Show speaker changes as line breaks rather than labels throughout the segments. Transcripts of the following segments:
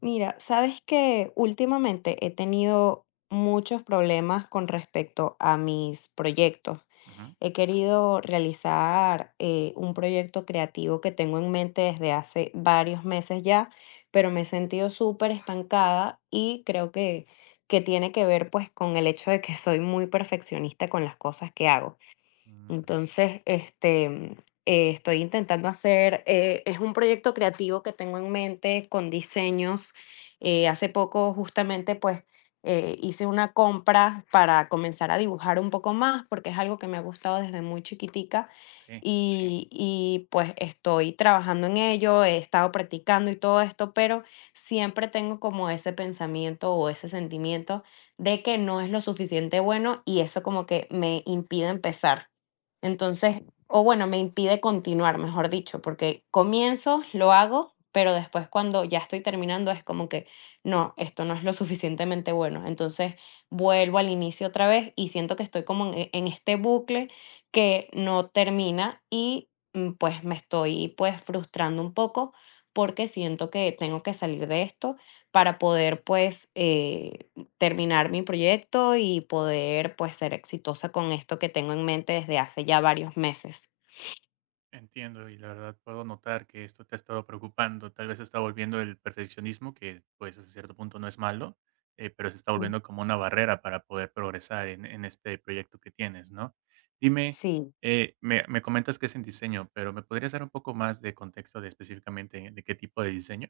Mira, sabes que últimamente he tenido muchos problemas con respecto a mis proyectos.
Ujú.
He querido realizar un proyecto creativo que tengo en mente desde hace varios meses ya, pero me he sentido súper estancada y creo que tiene que ver pues con el hecho de que soy muy perfeccionista con las cosas que hago.
Mm,
Entonces, estoy intentando hacer, es un proyecto creativo que tengo en mente con diseños. Hace poco justamente hice una compra para comenzar a dibujar un poco más porque es algo que me ha gustado desde muy chiquitica
sí,
y pues estoy trabajando en ello, he estado practicando y todo esto, pero siempre tengo como ese pensamiento o ese sentimiento de que no es lo suficiente bueno y eso como que me impide empezar. Entonces, o bueno, me impide continuar, mejor dicho, porque comienzo, lo hago, pero después cuando ya estoy terminando es como que no, esto no es lo suficientemente bueno. Entonces vuelvo al inicio otra vez y siento que estoy como en este bucle que no termina y pues me estoy pues frustrando un poco porque siento que tengo que salir de esto para poder terminar mi proyecto y poder, pues, ser exitosa con esto que tengo en mente desde hace ya varios meses.
entiendo y la verdad puedo notar que esto te ha estado preocupando. Tal vez se está volviendo el perfeccionismo, que pues a cierto punto no es malo, pero se está
Mm.
volviendo como una barrera para poder progresar en este proyecto que tienes, ¿no? Dime,
Sí.
me comentas que es en diseño, pero ¿me podrías dar un poco más de contexto de específicamente de qué tipo de diseño?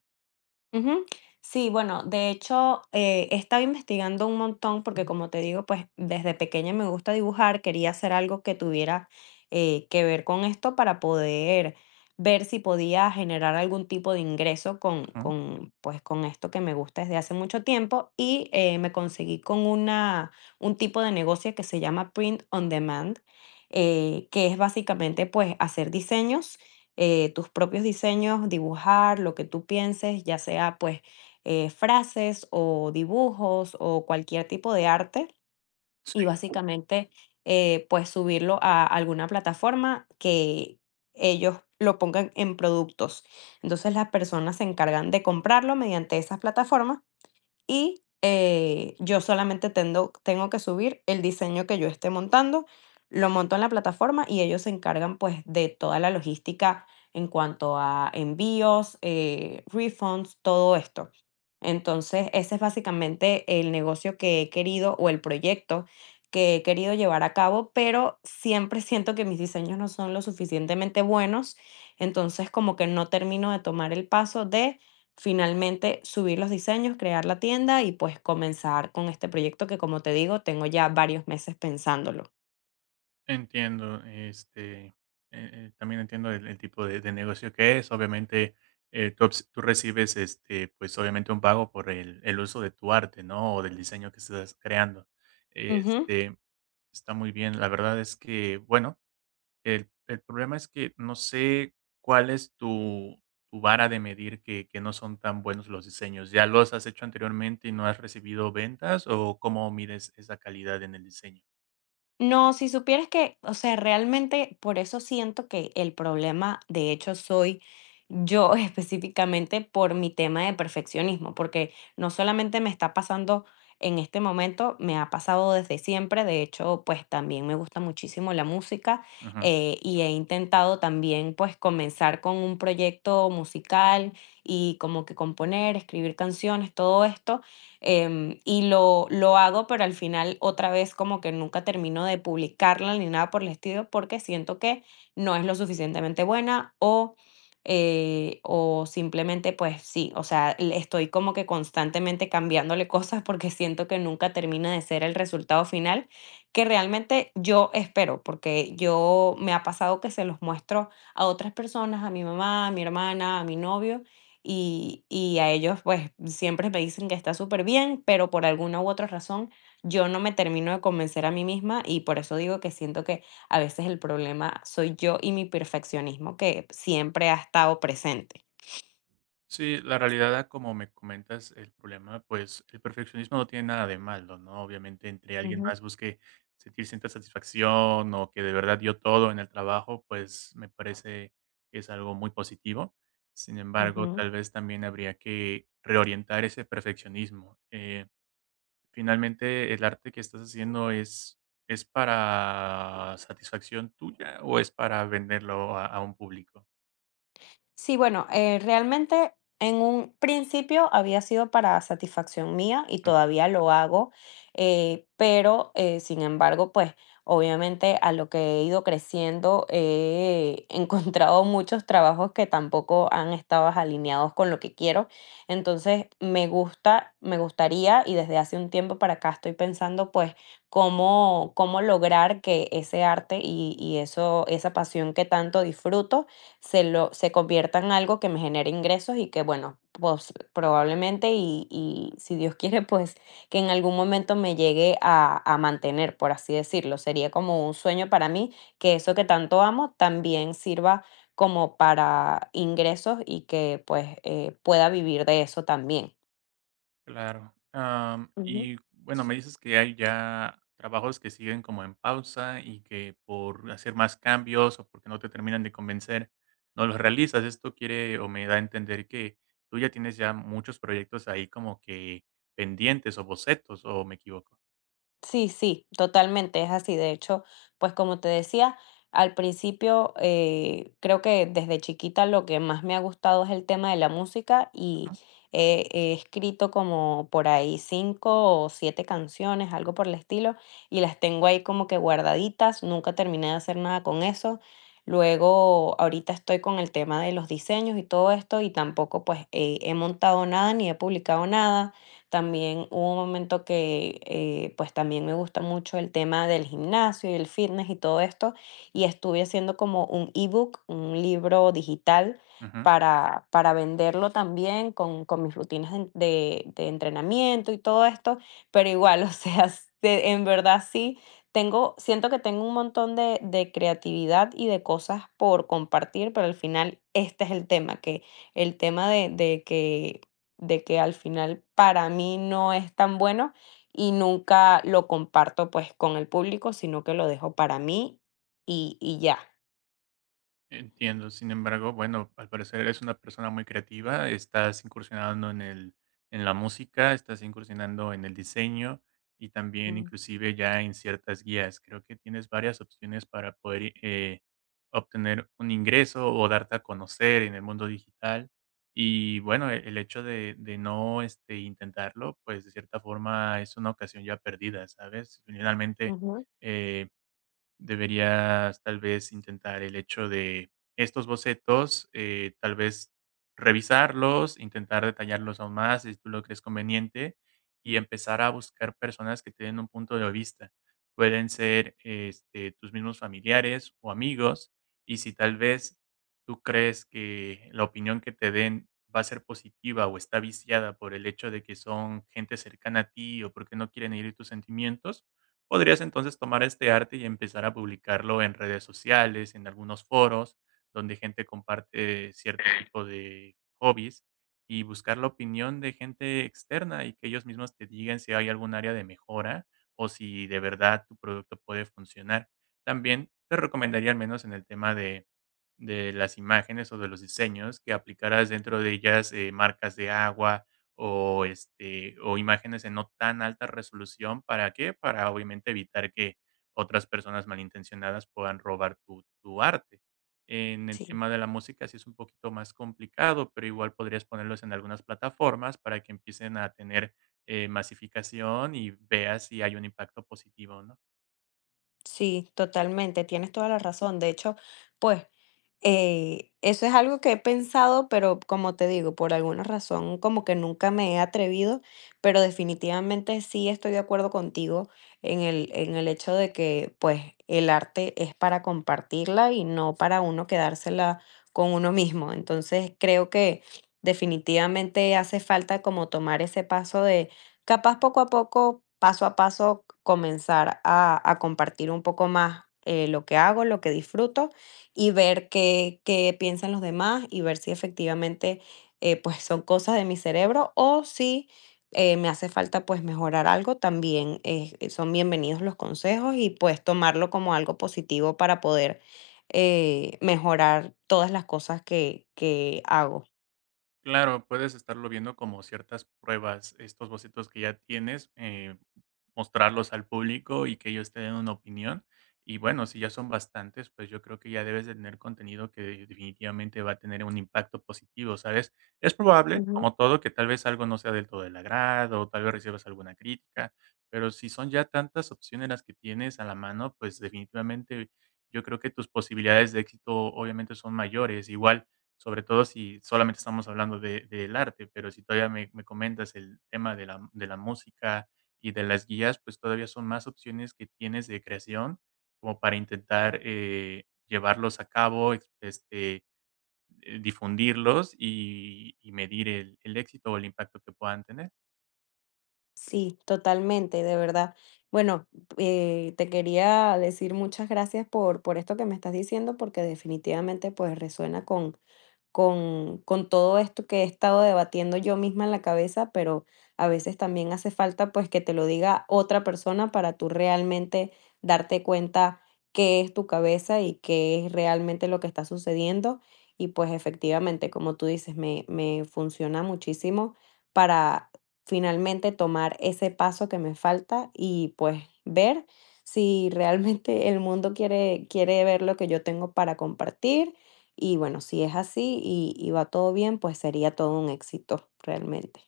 Ujú. Sí, bueno, de hecho, he estado investigando un montón porque como te digo, pues desde pequeña me gusta dibujar, quería hacer algo que tuviera que ver con esto para poder ver si podía generar algún tipo de ingreso
Ujú.
pues, con esto que me gusta desde hace mucho tiempo y me conseguí con una, un tipo de negocio que se llama Print on Demand, que es básicamente pues hacer diseños, tus propios diseños, dibujar lo que tú pienses, ya sea frases o dibujos o cualquier tipo de arte y básicamente, pues subirlo a alguna plataforma que ellos lo pongan en productos. Entonces las personas se encargan de comprarlo mediante esas plataformas y yo solamente tengo que subir el diseño que yo esté montando, lo monto en la plataforma y ellos se encargan pues de toda la logística en cuanto a envíos, refunds, todo esto. Entonces, ese es básicamente el negocio que he querido o el proyecto que he querido llevar a cabo, pero siempre siento que mis diseños no son lo suficientemente buenos, entonces como que no termino de tomar el paso de finalmente subir los diseños, crear la tienda y pues comenzar con este proyecto que como te digo, tengo ya varios meses pensándolo.
Entiendo, este, también entiendo el tipo de negocio que es. Obviamente, tú, tú recibes, este, pues obviamente un pago por el uso de tu arte, ¿no? O del diseño que estás creando.
Ujú.
Este, está muy bien. La verdad es que, bueno, el problema es que no sé cuál es tu, tu vara de medir que no son tan buenos los diseños. ¿Ya los has hecho anteriormente y no has recibido ventas? ¿O cómo mides esa calidad en el diseño?
No, si supieras que, o sea, realmente por eso siento que el problema, de hecho, soy yo específicamente por mi tema de perfeccionismo, porque no solamente me está pasando en este momento, me ha pasado desde siempre, de hecho, pues también me gusta muchísimo la música, y he intentado también pues comenzar con un proyecto musical y como que componer, escribir canciones, todo esto, y lo hago, pero al final otra vez como que nunca termino de publicarla ni nada por el estilo porque siento que no es lo suficientemente buena o simplemente pues sí, o sea, estoy como que constantemente cambiándole cosas porque siento que nunca termina de ser el resultado final que realmente yo espero porque yo me ha pasado que se los muestro a otras personas, a mi mamá, a mi hermana, a mi novio y a ellos, pues, siempre me dicen que está súper bien pero por alguna u otra razón yo no me termino de convencer a mí misma y por eso digo que siento que a veces el problema soy yo y mi perfeccionismo que siempre ha estado presente.
Sí, la realidad, como me comentas el problema, pues, el perfeccionismo no tiene nada de malo, ¿no? Obviamente, entre alguien
Ujú,
más busque sentir cierta satisfacción o que de verdad dio todo en el trabajo, pues, me parece que es algo muy positivo. Sin embargo,
ujú.
tal vez también habría que reorientar ese perfeccionismo. Finalmente, ¿el arte que estás haciendo es para satisfacción tuya o es para venderlo a un público?
Sí, bueno, realmente en un principio había sido para satisfacción mía y todavía lo hago, pero sin embargo, pues obviamente a lo que he ido creciendo he encontrado muchos trabajos que tampoco han estado alineados con lo que quiero. Entonces, me gusta, me gustaría y desde hace un tiempo para acá estoy pensando pues cómo lograr que ese arte y eso, esa pasión que tanto disfruto se convierta en algo que me genere ingresos y que, bueno, pues, probablemente si Dios quiere, pues, que en algún momento me llegue a mantener, por así decirlo. Sería como un sueño para mí, que eso que tanto amo también sirva como para ingresos y que, pues, pueda vivir de eso también.
Claro. Y bueno, me dices que hay ya trabajos que siguen como en pausa y que por hacer más cambios o porque no te terminan de convencer, no los realizas. Esto quiere o me da a entender que tú ya tienes ya muchos proyectos ahí como que pendientes o bocetos, o me equivoco.
Sí, sí, totalmente, es así. De hecho, pues como te decía, al principio creo que desde chiquita lo que más me ha gustado es el tema de la música y
Ujú.
he escrito como por ahí cinco o siete canciones, algo por el estilo, y las tengo ahí como que guardaditas. Nunca terminé de hacer nada con eso. Luego, ahorita estoy con el tema de los diseños y todo esto y tampoco he montado nada ni he publicado nada. También hubo un momento que, pues también me gusta mucho el tema del gimnasio y el fitness y todo esto, y estuve haciendo como un ebook, un libro digital
Ujú.
para venderlo también con mis rutinas de entrenamiento y todo esto, pero igual, o sea, en verdad sí, tengo, siento que tengo un montón de creatividad y de cosas por compartir, pero al final este es el tema, que el tema de que al final para mí no es tan bueno y nunca lo comparto pues con el público, sino que lo dejo para mí y ya.
Entiendo, sin embargo, bueno, al parecer eres una persona muy creativa, estás incursionando en la música, estás incursionando en el diseño y también
Mm,
inclusive ya en ciertas guías. Creo que tienes varias opciones para poder obtener un ingreso o darte a conocer en el mundo digital. Y bueno, el hecho de no este, intentarlo, pues de cierta forma es una ocasión ya perdida, ¿sabes? Finalmente,
ujú.
eh, deberías tal vez intentar el hecho de estos bocetos, tal vez revisarlos, intentar detallarlos aún más si tú lo crees conveniente y empezar a buscar personas que te den un punto de vista. Pueden ser este, tus mismos familiares o amigos y si tal vez tú crees que la opinión que te den va a ser positiva o está viciada por el hecho de que son gente cercana a ti o porque no quieren herir tus sentimientos, podrías entonces tomar este arte y empezar a publicarlo en redes sociales, en algunos foros, donde gente comparte cierto tipo de hobbies y buscar la opinión de gente externa y que ellos mismos te digan si hay algún área de mejora o si de verdad tu producto puede funcionar. También te recomendaría, al menos en el tema de las imágenes o de los diseños, que aplicaras dentro de ellas marcas de agua, o, este, o imágenes en no tan alta resolución. ¿Para qué? Para obviamente evitar que otras personas malintencionadas puedan robar tu arte. En el
Sí.
tema de la música sí es un poquito más complicado, pero igual podrías ponerlos en algunas plataformas para que empiecen a tener masificación y veas si hay un impacto positivo, ¿no?
Sí, totalmente, tienes toda la razón. De hecho, pues eso es algo que he pensado, pero como te digo, por alguna razón como que nunca me he atrevido, pero definitivamente sí estoy de acuerdo contigo en el hecho de que pues el arte es para compartirla y no para uno quedársela con uno mismo. Entonces creo que definitivamente hace falta como tomar ese paso. Capaz poco a poco, paso a paso, comenzar a compartir un poco más, lo que hago, lo que disfruto, y ver qué piensan los demás, y ver si efectivamente, pues, son cosas de mi cerebro, o si, me hace falta, pues, mejorar algo, también, son bienvenidos los consejos y, pues, tomarlo como algo positivo para poder, mejorar todas las cosas que hago.
Claro, puedes estarlo viendo como ciertas pruebas, estos bocetos que ya tienes, mostrarlos al público y que ellos te den una opinión. Y bueno, si ya son bastantes, pues yo creo que ya debes de tener contenido que definitivamente va a tener un impacto positivo, ¿sabes? Es probable, como todo, que tal vez algo no sea del todo del agrado, o tal vez recibas alguna crítica, pero si son ya tantas opciones las que tienes a la mano, pues definitivamente yo creo que tus posibilidades de éxito obviamente son mayores. Igual sobre todo si solamente estamos hablando de del arte, pero si todavía me comentas el tema de la música y de las guías, pues todavía son más opciones que tienes de creación como para intentar, llevarlos a cabo, ex este, difundirlos y medir el éxito o el impacto que puedan tener.
Sí, totalmente, de verdad. Bueno, te quería decir muchas gracias por esto que me estás diciendo, porque definitivamente pues resuena con todo esto que he estado debatiendo yo misma en la cabeza, pero a veces también hace falta pues que te lo diga otra persona para tú realmente darte cuenta qué es tu cabeza y qué es realmente lo que está sucediendo. Y pues efectivamente, como tú dices, me funciona muchísimo para finalmente tomar ese paso que me falta y pues ver si realmente el mundo quiere, quiere ver lo que yo tengo para compartir y bueno, si es así y va todo bien, pues sería todo un éxito realmente.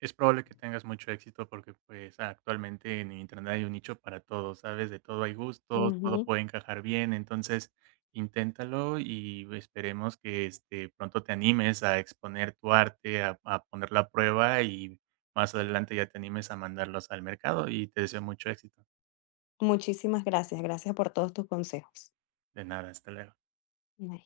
Es probable que tengas mucho éxito porque, pues, actualmente en internet hay un nicho para todo, ¿sabes? De todo hay gustos, todo
Ujú.
puede encajar bien, entonces inténtalo y esperemos que, este, pronto te animes a exponer tu arte, a ponerlo a prueba y más adelante ya te animes a mandarlos al mercado y te deseo mucho éxito.
Muchísimas gracias. Gracias por todos tus consejos.
De nada, hasta luego.
Bye.